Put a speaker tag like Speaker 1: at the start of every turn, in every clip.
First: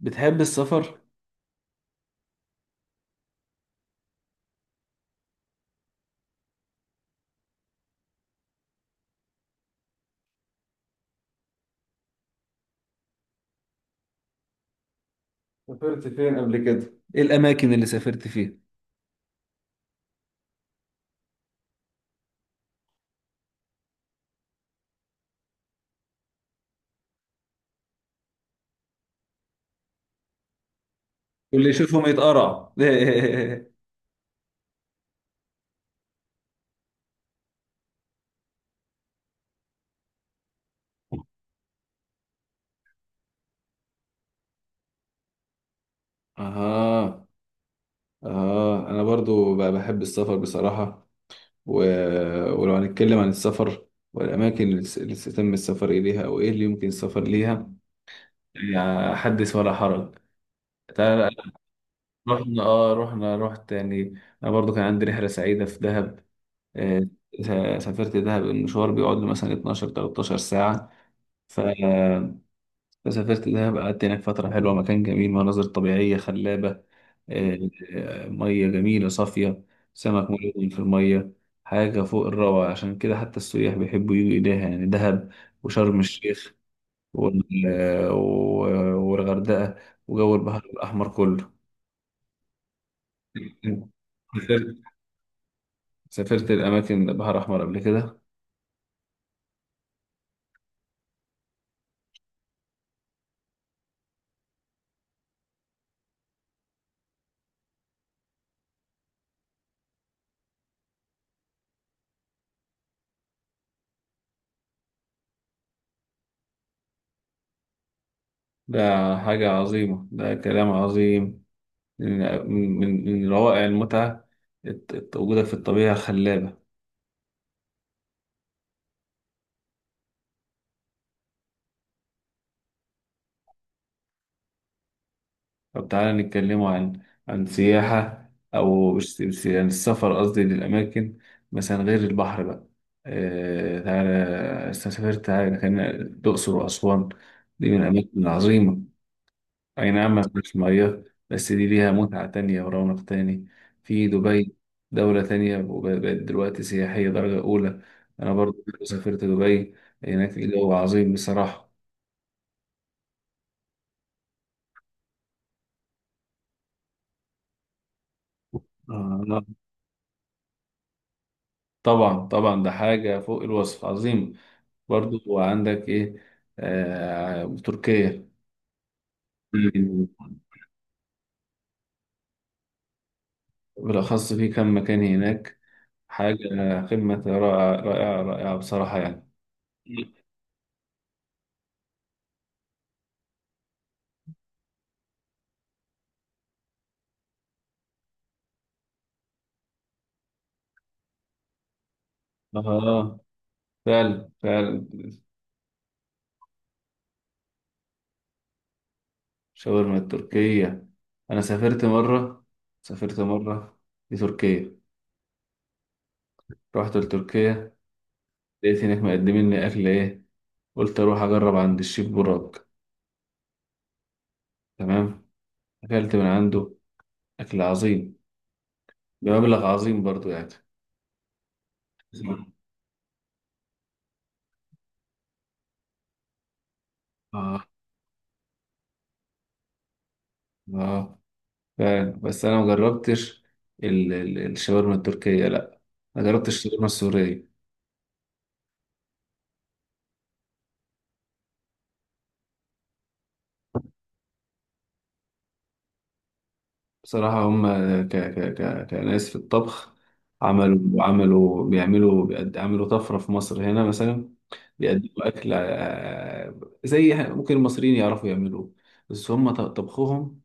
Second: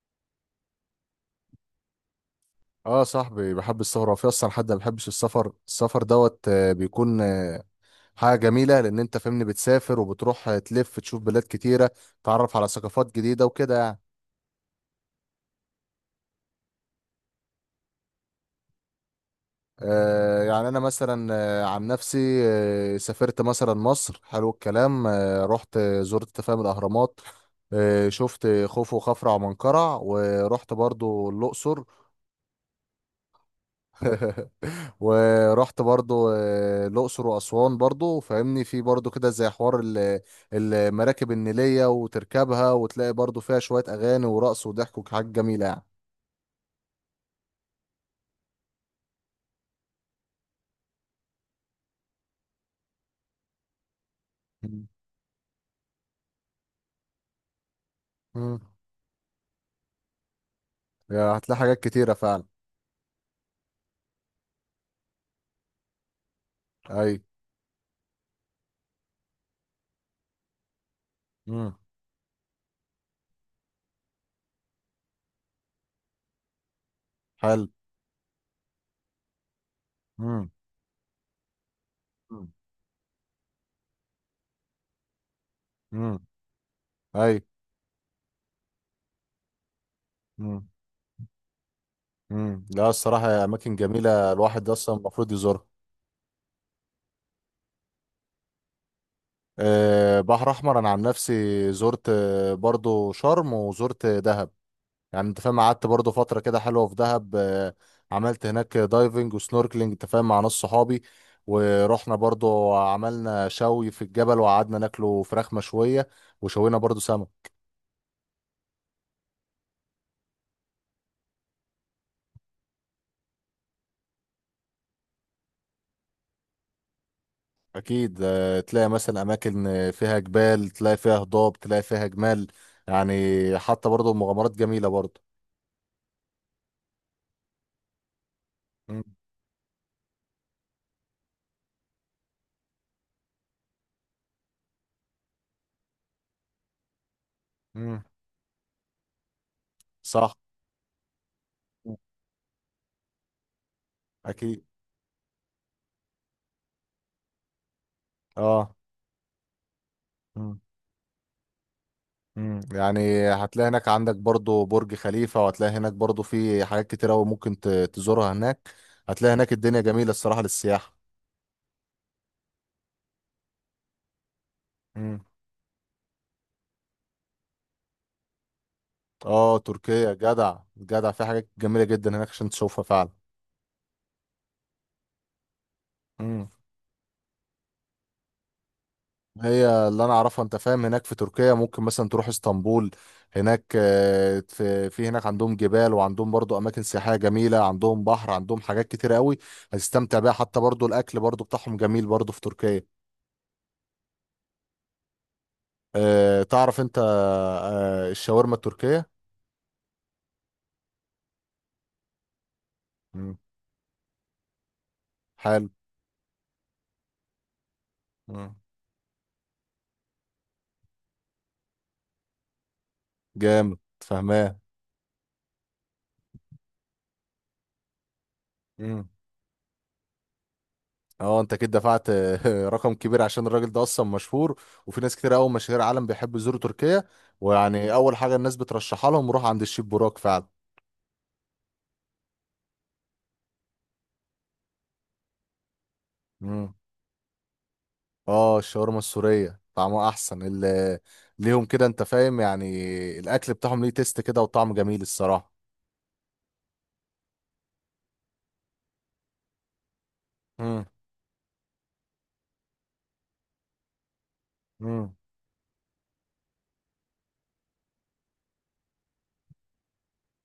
Speaker 1: بتحب السفر؟
Speaker 2: اه صاحبي بحب السفر. وفي اصلا حد ما بيحبش السفر السفر دوت آه، بيكون حاجه جميله لان انت فاهمني بتسافر وبتروح، تلف تشوف بلاد كتيره، تعرف على ثقافات جديده وكده يعني.
Speaker 1: سافرت فين قبل كده؟ إيه الأماكن اللي سافرت فيها؟
Speaker 2: يعني انا مثلا، عن نفسي، سافرت مثلا مصر. حلو الكلام. رحت، زرت تفاهم الاهرامات. شفت خوفو وخفرع ومنقرع، ورحت برضو
Speaker 1: واللي
Speaker 2: الاقصر.
Speaker 1: يشوفهم يتقرع.
Speaker 2: ورحت برضو الأقصر وأسوان برضو. فاهمني، في برضو كده زي حوار المراكب النيلية، وتركبها وتلاقي برضو فيها شوية أغاني ورقص وضحك وحاجات جميلة يعني.
Speaker 1: اها. اه، انا برضو بقى بحب السفر بصراحة. و... ولو هنتكلم عن السفر والاماكن
Speaker 2: مم.
Speaker 1: اللي تم السفر اليها او ايه اللي يمكن السفر ليها،
Speaker 2: مم.
Speaker 1: يعني حدث ولا حرج. تعال.
Speaker 2: يا هتلاقي حاجات كتيرة فعلا.
Speaker 1: رحنا اه رحنا رحت، يعني انا برضو كان عندي رحلة سعيدة في دهب. آه،
Speaker 2: أي.
Speaker 1: سافرت دهب، المشوار بيقعد له مثلا 12 13 ساعة. ف
Speaker 2: مم.
Speaker 1: فسافرت دهب، قعدت هناك فترة حلوة، مكان جميل، مناظر طبيعية خلابة.
Speaker 2: حلو.
Speaker 1: آه، مية جميلة صافية، سمك
Speaker 2: مم.
Speaker 1: ملون في المية، حاجة فوق
Speaker 2: مم.
Speaker 1: الروعة. عشان كده حتى السياح بيحبوا يجوا إليها، يعني دهب وشرم
Speaker 2: مم.
Speaker 1: الشيخ
Speaker 2: أي.
Speaker 1: والغردقة وجو البحر
Speaker 2: مم.
Speaker 1: الأحمر كله.
Speaker 2: مم. لا الصراحة، يا أماكن جميلة
Speaker 1: سافرت
Speaker 2: الواحد أصلا المفروض يزورها.
Speaker 1: سافرت الأماكن، البحر الأحمر قبل كده.
Speaker 2: أه بحر أحمر، أنا عن نفسي زرت برضو شرم وزرت دهب. يعني انت فاهم، قعدت برضه فترة كده حلوة في دهب. عملت هناك دايفنج وسنوركلينج، انت فاهم، مع ناس صحابي. ورحنا برضه عملنا شوي في الجبل، وقعدنا ناكله فراخ مشوية وشوينا برضه سمك.
Speaker 1: ده حاجة عظيمة، ده كلام عظيم. من من روائع المتعة، وجودك في الطبيعة الخلابة.
Speaker 2: أكيد تلاقي مثلا أماكن فيها جبال، تلاقي فيها هضاب، تلاقي فيها جمال يعني. حتى برضه مغامرات جميلة برضه.
Speaker 1: طب تعالى نتكلموا عن عن سياحة، أو
Speaker 2: مم.
Speaker 1: مش- مش- يعني السفر، قصدي للأماكن مثلا غير البحر بقى. آه، تعالى سافرت، تعالى خلينا الأقصر وأسوان، دي من
Speaker 2: مم.
Speaker 1: الأماكن العظيمة. أي نعم، ما
Speaker 2: صح.
Speaker 1: فيهاش مياه، بس دي ليها
Speaker 2: مم.
Speaker 1: متعة تانية ورونق تاني. في دبي،
Speaker 2: أكيد.
Speaker 1: دولة تانية، وبقت دلوقتي سياحية درجة أولى. أنا برضو
Speaker 2: اه.
Speaker 1: سافرت دبي، هناك الجو عظيم بصراحة.
Speaker 2: مم. يعني هتلاقي هناك عندك برضو برج خليفة، وهتلاقي هناك برضو في حاجات كتير أوي ممكن تزورها هناك. هتلاقي
Speaker 1: آه،
Speaker 2: هناك الدنيا جميلة الصراحة للسياحة.
Speaker 1: طبعا طبعا، ده حاجة فوق الوصف عظيمة.
Speaker 2: مم.
Speaker 1: برضو عندك إيه؟ آه، تركيا.
Speaker 2: اه تركيا. جدع جدع، في حاجات جميلة جدا هناك عشان تشوفها فعلا.
Speaker 1: بالأخص في كم مكان هناك، حاجة
Speaker 2: مم.
Speaker 1: قمة رائعة رائعة رائعة بصراحة يعني.
Speaker 2: هي اللي انا اعرفها، انت فاهم، هناك في تركيا ممكن مثلا تروح اسطنبول. هناك في هناك عندهم جبال، وعندهم برضو اماكن سياحية جميلة، عندهم بحر، عندهم حاجات كتير قوي هتستمتع بيها. حتى برضو الاكل برضو بتاعهم جميل برضو في تركيا.
Speaker 1: آه، فعلا فعلا.
Speaker 2: آه تعرف انت آه الشاورما التركية.
Speaker 1: شاورما التركية. أنا سافرت
Speaker 2: مم.
Speaker 1: مرة لتركيا،
Speaker 2: حلو.
Speaker 1: رحت لتركيا،
Speaker 2: مم.
Speaker 1: لقيت هناك مقدمين لي أكل إيه. قلت أروح أجرب عند الشيف براك.
Speaker 2: جامد فهمان.
Speaker 1: تمام. أكلت من عنده أكل عظيم
Speaker 2: مم.
Speaker 1: بمبلغ عظيم برضو يعني.
Speaker 2: اه انت كده دفعت رقم كبير عشان الراجل ده اصلا مشهور. وفي ناس كتير قوي مشاهير عالم بيحبوا يزوروا تركيا.
Speaker 1: آه،
Speaker 2: ويعني اول حاجة الناس بترشحها لهم روح عند الشيف براك فعلا.
Speaker 1: آه، فعلا. بس انا ما جربتش الشاورما التركيه، لا، ما جربتش
Speaker 2: مم.
Speaker 1: الشاورما السوريه.
Speaker 2: اه الشاورما السورية طعمها احسن، اللي ليهم كده، انت فاهم يعني الاكل بتاعهم ليه تيست كده وطعم جميل الصراحة.
Speaker 1: بصراحة هم كناس في الطبخ.
Speaker 2: مم.
Speaker 1: عملوا طفرة في مصر هنا مثلا،
Speaker 2: مم.
Speaker 1: بيقدموا أكل، آه، ممكن المصريين يعرفوا يعملوه، بس هم طبخهم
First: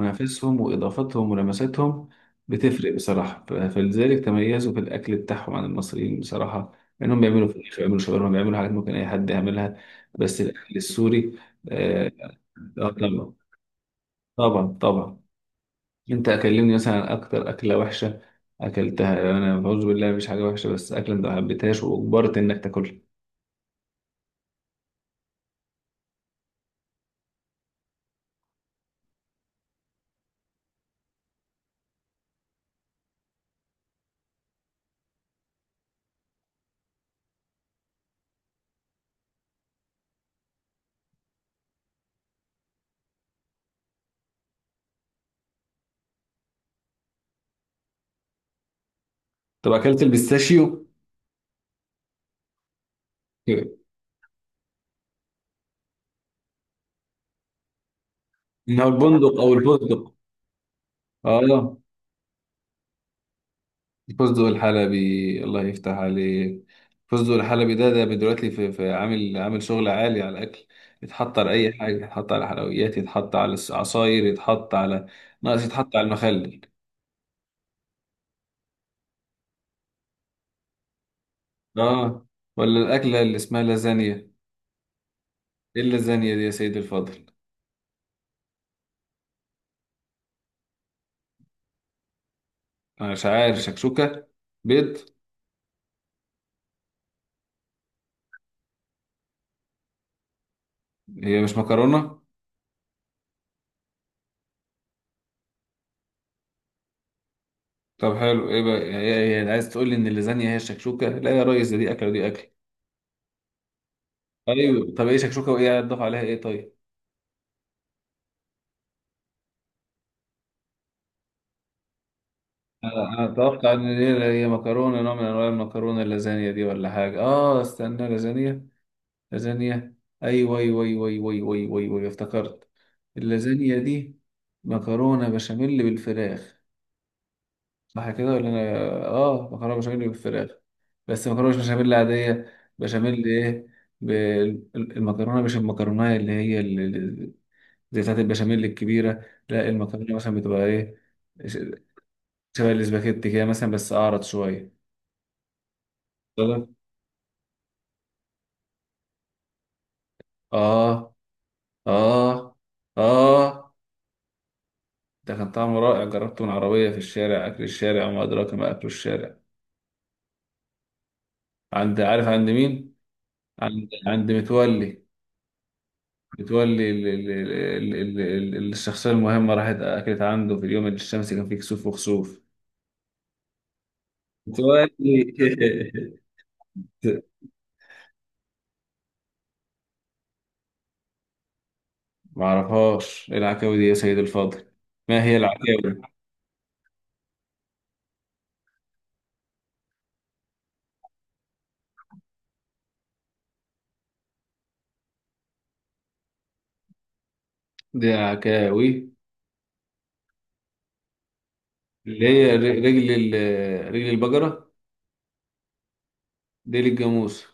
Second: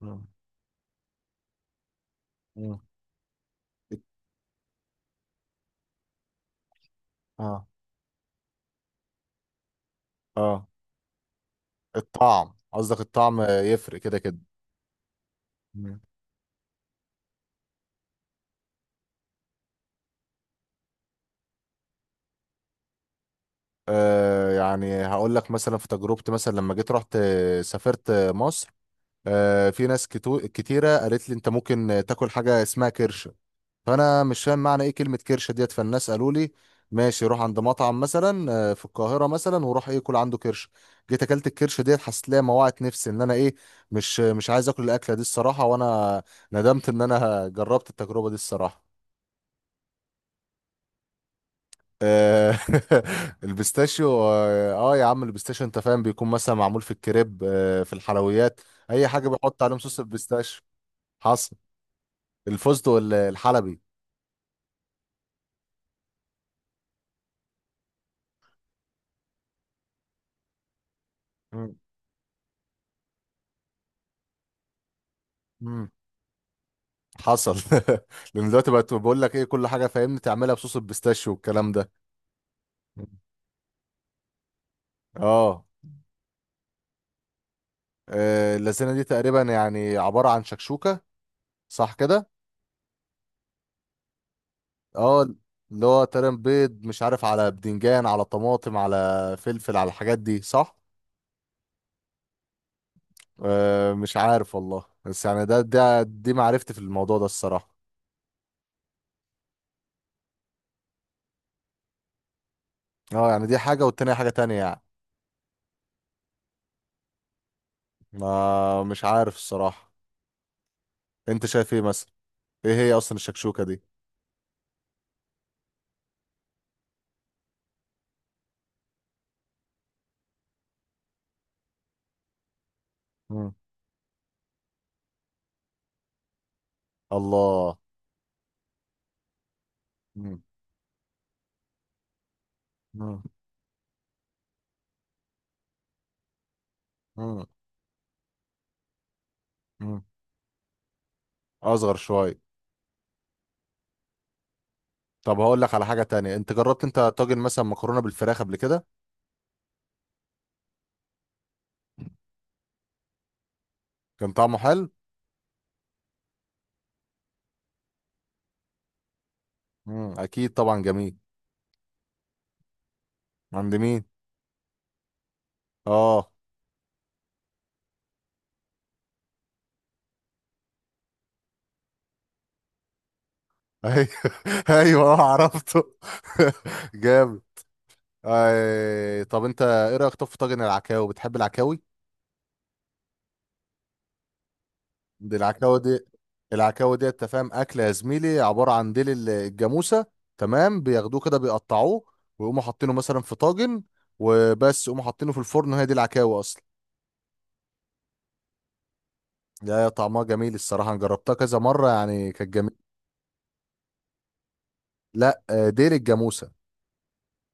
Speaker 2: مم.
Speaker 1: وإضافتهم ولمساتهم
Speaker 2: مم.
Speaker 1: بتفرق بصراحة. فلذلك تميزوا في الأكل بتاعهم عن المصريين بصراحة، لأنهم بيعملوا
Speaker 2: اه.
Speaker 1: فراخ، بيعملوا شاورما، بيعملوا حاجات ممكن أي حد يعملها، بس
Speaker 2: اه
Speaker 1: الأكل السوري. آه.
Speaker 2: الطعم
Speaker 1: آه،
Speaker 2: قصدك،
Speaker 1: طبعا
Speaker 2: الطعم يفرق كده كده.
Speaker 1: طبعا طبعا.
Speaker 2: مم.
Speaker 1: انت اكلمني مثلا عن اكتر اكله وحشه اكلتها، يعني انا بعوذ بالله مفيش حاجه وحشه، بس اكله انت ما حبيتهاش واجبرت انك تاكلها.
Speaker 2: آه يعني هقول لك مثلا في تجربتي، مثلا لما جيت رحت سافرت مصر. آه في ناس كتيرة قالت لي انت ممكن تاكل حاجة اسمها كرشة. فانا مش فاهم معنى ايه كلمة كرشة ديت. فالناس قالوا لي ماشي، روح عند مطعم مثلا في القاهرة مثلا، وروح ايه كل عنده كرشة. جيت اكلت الكرشة ديت، حسيت ليها موعت نفسي ان انا ايه، مش عايز اكل الاكلة دي الصراحة. وانا ندمت ان انا جربت التجربة دي الصراحة.
Speaker 1: طب اكلت البيستاشيو؟
Speaker 2: آه، البيستاشيو، اه آه يا عم البيستاشيو، انت فاهم بيكون مثلا معمول في الكريب آه في الحلويات.
Speaker 1: من هو
Speaker 2: اي حاجه
Speaker 1: البندق او
Speaker 2: بيحط عليهم صوص
Speaker 1: الفستق؟
Speaker 2: البيستاشيو. حصل.
Speaker 1: اه،
Speaker 2: الفستق الحلبي.
Speaker 1: الفستق الحلبي. الله يفتح عليك. الفستق الحلبي ده دلوقتي في عامل شغل عالي على الاكل. يتحط على اي
Speaker 2: مم.
Speaker 1: حاجه، يتحط على حلويات، يتحط على العصاير، يتحط على، ناقص
Speaker 2: مم.
Speaker 1: يتحط على المخلل.
Speaker 2: حصل. لان دلوقتي بقت، بقول لك ايه كل حاجه فاهمني تعملها بصوص البيستاشيو والكلام ده.
Speaker 1: اه. ولا
Speaker 2: مم.
Speaker 1: الاكله اللي اسمها لازانيا؟
Speaker 2: اه.
Speaker 1: ايه اللازانيا دي يا سيدي الفاضل؟
Speaker 2: اللازانيا دي تقريبا يعني عباره عن شكشوكه، صح كده.
Speaker 1: انا مش عارف شكشوكة، بيض؟
Speaker 2: اه اللي هو تقريبا بيض، مش عارف، على بدنجان، على طماطم، على فلفل، على الحاجات دي صح.
Speaker 1: هي مش مكرونة؟
Speaker 2: أه مش عارف والله، بس يعني ده ده دي معرفتي في الموضوع ده الصراحة.
Speaker 1: طب حلو، ايه بقى هي عايز تقول لي ان اللازانيا هي الشكشوكة؟ لا يا ريس، دي اكل ودي اكل.
Speaker 2: اه يعني دي حاجة والتانية حاجة تانية يعني.
Speaker 1: ايوه، طب ايه شكشوكة وايه هتضاف عليها ايه طيب؟
Speaker 2: ما مش عارف الصراحة، انت شايف ايه مثلا، ايه هي اصلا
Speaker 1: أنا
Speaker 2: الشكشوكة
Speaker 1: اتوقع
Speaker 2: دي.
Speaker 1: ان هي مكرونة، نوع من انواع المكرونة، اللازانيا دي، ولا حاجة؟ اه، استنى، لازانيا، لازانيا. ايوه ايوه ايوه ايوه ايوه ايوه ايوه أيوه، أيوه، افتكرت.
Speaker 2: مم.
Speaker 1: اللازانيا دي مكرونة بشاميل بالفراخ،
Speaker 2: الله.
Speaker 1: صح كده ولا انا؟ اه، مكرونه بشاميل
Speaker 2: مم.
Speaker 1: بالفراخ، بس مكرونه مش بشاميل عاديه،
Speaker 2: مم.
Speaker 1: بشاميل ايه، ب-، المكرونه مش المكرونه اللي هي ال-،
Speaker 2: مم.
Speaker 1: زي بتاعت البشاميل الكبيره، لا
Speaker 2: مم.
Speaker 1: المكرونه مثلا بتبقى ايه، ش-
Speaker 2: اصغر شوية.
Speaker 1: شبه الاسباجيتي كده مثلا بس اعرض شويه.
Speaker 2: طب هقول لك على حاجة تانية، انت
Speaker 1: طلع.
Speaker 2: جربت انت طاجن مثلا مكرونة بالفراخ قبل كده،
Speaker 1: اه، اه، اه،
Speaker 2: كان طعمه حلو.
Speaker 1: ده كان طعمه رائع، جربته من عربيه في الشارع، اكل الشارع وما ادراك ما اكل الشارع.
Speaker 2: مم. اكيد طبعا جميل.
Speaker 1: عند، عارف عند مين؟
Speaker 2: عند مين.
Speaker 1: عند متولي.
Speaker 2: اه.
Speaker 1: بتولي الشخصية المهمة، راحت أكلت عنده في اليوم اللي الشمس كان فيه كسوف وخسوف،
Speaker 2: ايوه ايوه اه
Speaker 1: بتولي.
Speaker 2: عرفته. جامد. آه طب انت ايه رايك طب في طاجن العكاوي، بتحب العكاوي.
Speaker 1: معرفهاش، إيه العكاوي دي يا سيد الفاضل؟ ما هي
Speaker 2: دي العكاوي
Speaker 1: العكاوي
Speaker 2: دي. العكاوي دي، انت فاهم، اكل يا زميلي، عباره عن ديل الجاموسه. تمام، بياخدوه كده، بيقطعوه، ويقوموا حاطينه مثلا في طاجن، وبس يقوموا حاطينه في الفرن، وهي دي العكاوي اصلا.
Speaker 1: دي؟ العكاوي
Speaker 2: لا طعمها جميل الصراحه، انا جربتها كذا مره
Speaker 1: اللي
Speaker 2: يعني كانت
Speaker 1: هي
Speaker 2: جميل.
Speaker 1: رجل البقرة؟
Speaker 2: لا، ديل الجاموسه.
Speaker 1: ديل الجاموس؟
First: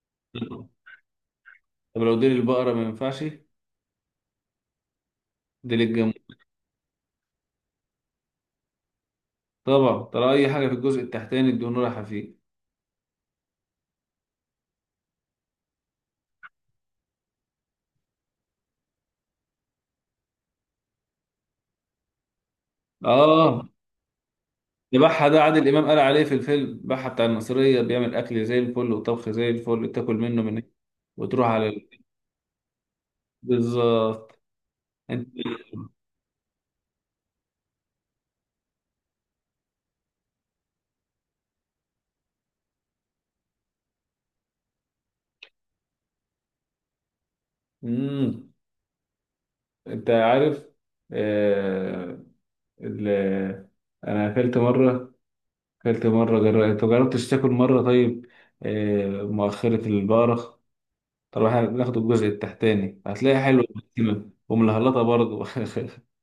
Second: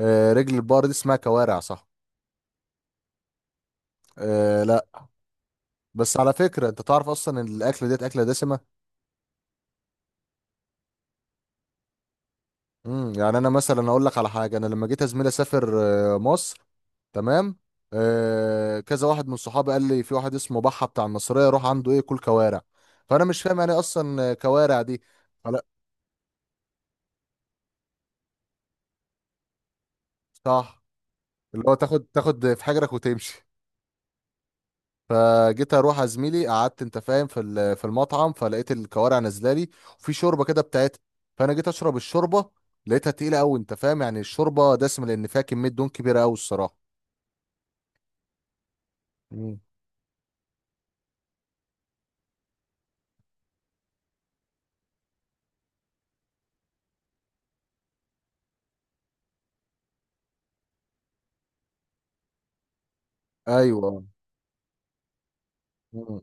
Speaker 2: رجل البقر دي اسمها كوارع صح.
Speaker 1: طب لو ديل البقرة ما ينفعش؟
Speaker 2: آه لا.
Speaker 1: ديل الجاموس.
Speaker 2: بس على فكره انت تعرف اصلا ان الاكله ديت اكله دسمه.
Speaker 1: طبعا، ترى أي حاجة في الجزء التحتاني الدهون رايحة فيه.
Speaker 2: امم، يعني انا مثلا اقول لك على حاجه. انا لما جيت يا زميلي اسافر مصر، تمام، كذا واحد من صحابي قال لي في واحد اسمه بحه بتاع المصريه، روح عنده ايه كل كوارع. فانا مش فاهم
Speaker 1: آه،
Speaker 2: يعني إيه اصلا كوارع دي.
Speaker 1: البحة ده
Speaker 2: فلا.
Speaker 1: عادل إمام قال عليه في الفيلم، بحة بتاع المصرية بيعمل أكل زي الفل وطبخ زي الفل، تاكل منه من هنا
Speaker 2: صح.
Speaker 1: وتروح
Speaker 2: اللي
Speaker 1: على
Speaker 2: هو تاخد في حجرك وتمشي.
Speaker 1: بالظبط. أنت.
Speaker 2: فجيت اروح يا زميلي، قعدت انت فاهم في في المطعم، فلقيت الكوارع نازله لي، وفي شوربه كده بتاعتها. فانا جيت اشرب الشوربه، لقيتها تقيله قوي، انت فاهم، يعني الشوربه دسمه لان فيها كميه دهون كبيره قوي الصراحه.
Speaker 1: مم.
Speaker 2: مم.
Speaker 1: أنت عارف، آه... ال... أنا أكلت مرة، أنت مجربتش تاكل مرة طيب، مؤخرة البقرة. طب إحنا بناخد الجزء التحتاني، هتلاقي حلوة
Speaker 2: ايوه.
Speaker 1: ومسلمة وملهلطة برضه.
Speaker 2: مم.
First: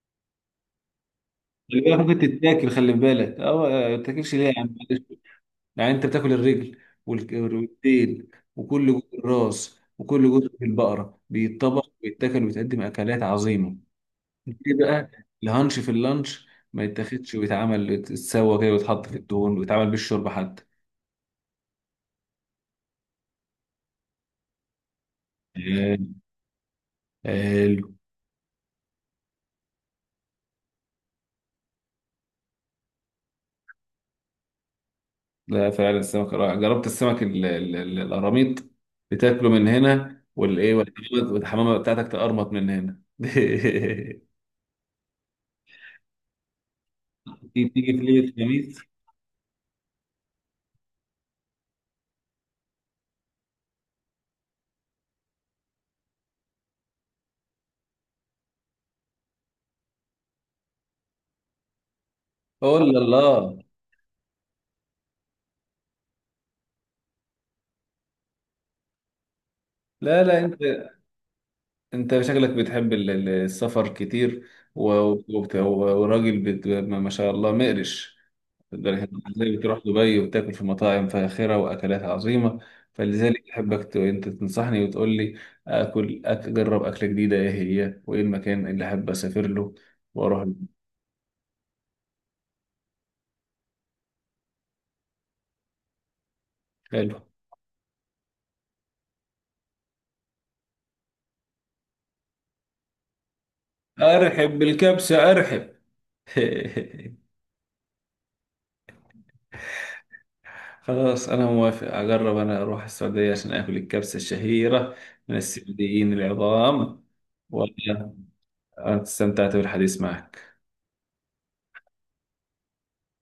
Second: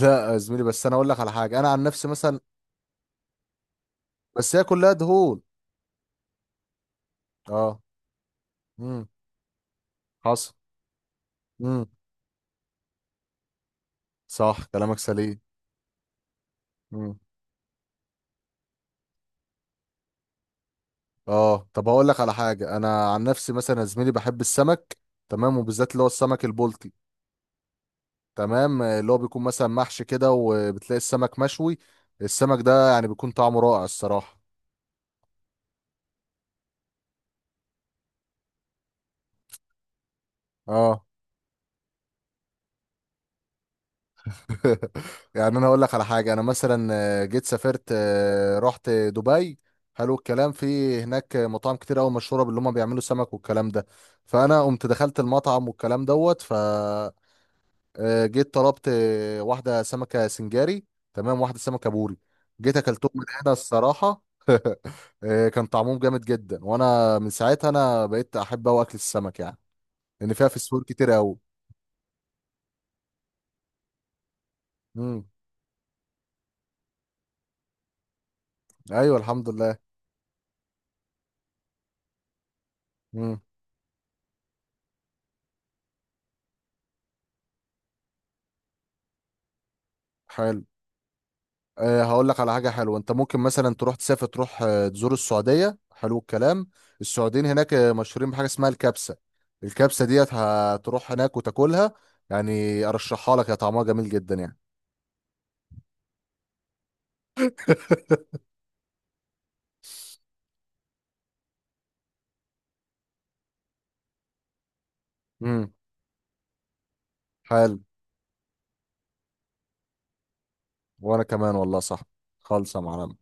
Speaker 2: لا يا زميلي، بس انا اقول لك على حاجه انا
Speaker 1: خلي
Speaker 2: عن
Speaker 1: بالك
Speaker 2: نفسي
Speaker 1: ممكن
Speaker 2: مثلا.
Speaker 1: تتاكل، خلي بالك، أه. ما تاكلش ليه يا
Speaker 2: بس هي
Speaker 1: عم؟
Speaker 2: كلها دهون.
Speaker 1: يعني انت بتاكل الرجل
Speaker 2: اه.
Speaker 1: والديل وكل
Speaker 2: امم.
Speaker 1: جزء الراس، وكل
Speaker 2: حصل.
Speaker 1: جزء في البقره
Speaker 2: امم.
Speaker 1: بيتطبخ ويتاكل ويتقدم اكلات عظيمه.
Speaker 2: صح
Speaker 1: ليه
Speaker 2: كلامك
Speaker 1: بقى
Speaker 2: سليم.
Speaker 1: الهانش في اللانش ما
Speaker 2: امم.
Speaker 1: يتاخدش ويتعمل، يتسوى كده ويتحط في الدهون ويتعمل بالشرب حتى؟
Speaker 2: اه طب هقول لك على حاجه، انا عن نفسي مثلا يا زميلي بحب السمك، تمام، وبالذات اللي
Speaker 1: حلو.
Speaker 2: هو السمك البلطي.
Speaker 1: حلو.
Speaker 2: تمام، اللي هو بيكون مثلا محشي كده، وبتلاقي السمك مشوي. السمك ده يعني بيكون طعمه رائع الصراحه.
Speaker 1: لا فعلا السمك رائع، جربت السمك القراميط، بتاكله من هنا والايه،
Speaker 2: اه.
Speaker 1: والحمامه والحمامة بتاعتك تقرمط من هنا.
Speaker 2: يعني انا اقول لك على حاجه، انا مثلا جيت
Speaker 1: تيجي
Speaker 2: سافرت،
Speaker 1: في ليله الخميس.
Speaker 2: رحت دبي. حلو الكلام، في هناك مطاعم كتير قوي مشهوره باللي هم بيعملوا سمك والكلام ده. فانا قمت دخلت المطعم والكلام دوت ف، جيت طلبت واحده سمكه سنجاري، تمام، واحده سمكه بوري. جيت
Speaker 1: قول
Speaker 2: اكلتهم من هنا
Speaker 1: الله.
Speaker 2: الصراحه. كان طعمهم جامد جدا، وانا من ساعتها انا بقيت احب قوي اكل السمك يعني
Speaker 1: لا
Speaker 2: لان
Speaker 1: لا،
Speaker 2: فيها فسفور
Speaker 1: انت،
Speaker 2: كتير قوي.
Speaker 1: شكلك بتحب السفر كتير، و-
Speaker 2: امم.
Speaker 1: وراجل ما شاء الله مقرش، لدرجة
Speaker 2: ايوه
Speaker 1: إنك
Speaker 2: الحمد
Speaker 1: ازاي
Speaker 2: لله.
Speaker 1: بتروح دبي وبتاكل في مطاعم فاخرة واكلات عظيمة.
Speaker 2: امم.
Speaker 1: فلذلك احبك، انت تنصحني وتقول لي اكل، اجرب اكلة جديدة، ايه هي وايه المكان اللي احب اسافر له واروح له.
Speaker 2: حلو. أه هقول لك على حاجة حلوة. انت ممكن مثلا تروح تسافر، تروح تزور السعودية، حلو الكلام.
Speaker 1: حلو،
Speaker 2: السعوديين هناك مشهورين بحاجة اسمها الكبسة. الكبسة ديت هتروح هناك وتاكلها، يعني ارشحها لك، يا طعمها جميل جدا يعني.
Speaker 1: ارحب بالكبسة، ارحب. خلاص انا موافق اجرب، انا اروح السعودية عشان اكل الكبسة الشهيرة من
Speaker 2: امم.
Speaker 1: السعوديين العظام.
Speaker 2: حلو.
Speaker 1: أنا استمتعت بالحديث معك.
Speaker 2: وانا كمان والله صح. خالصة معلم.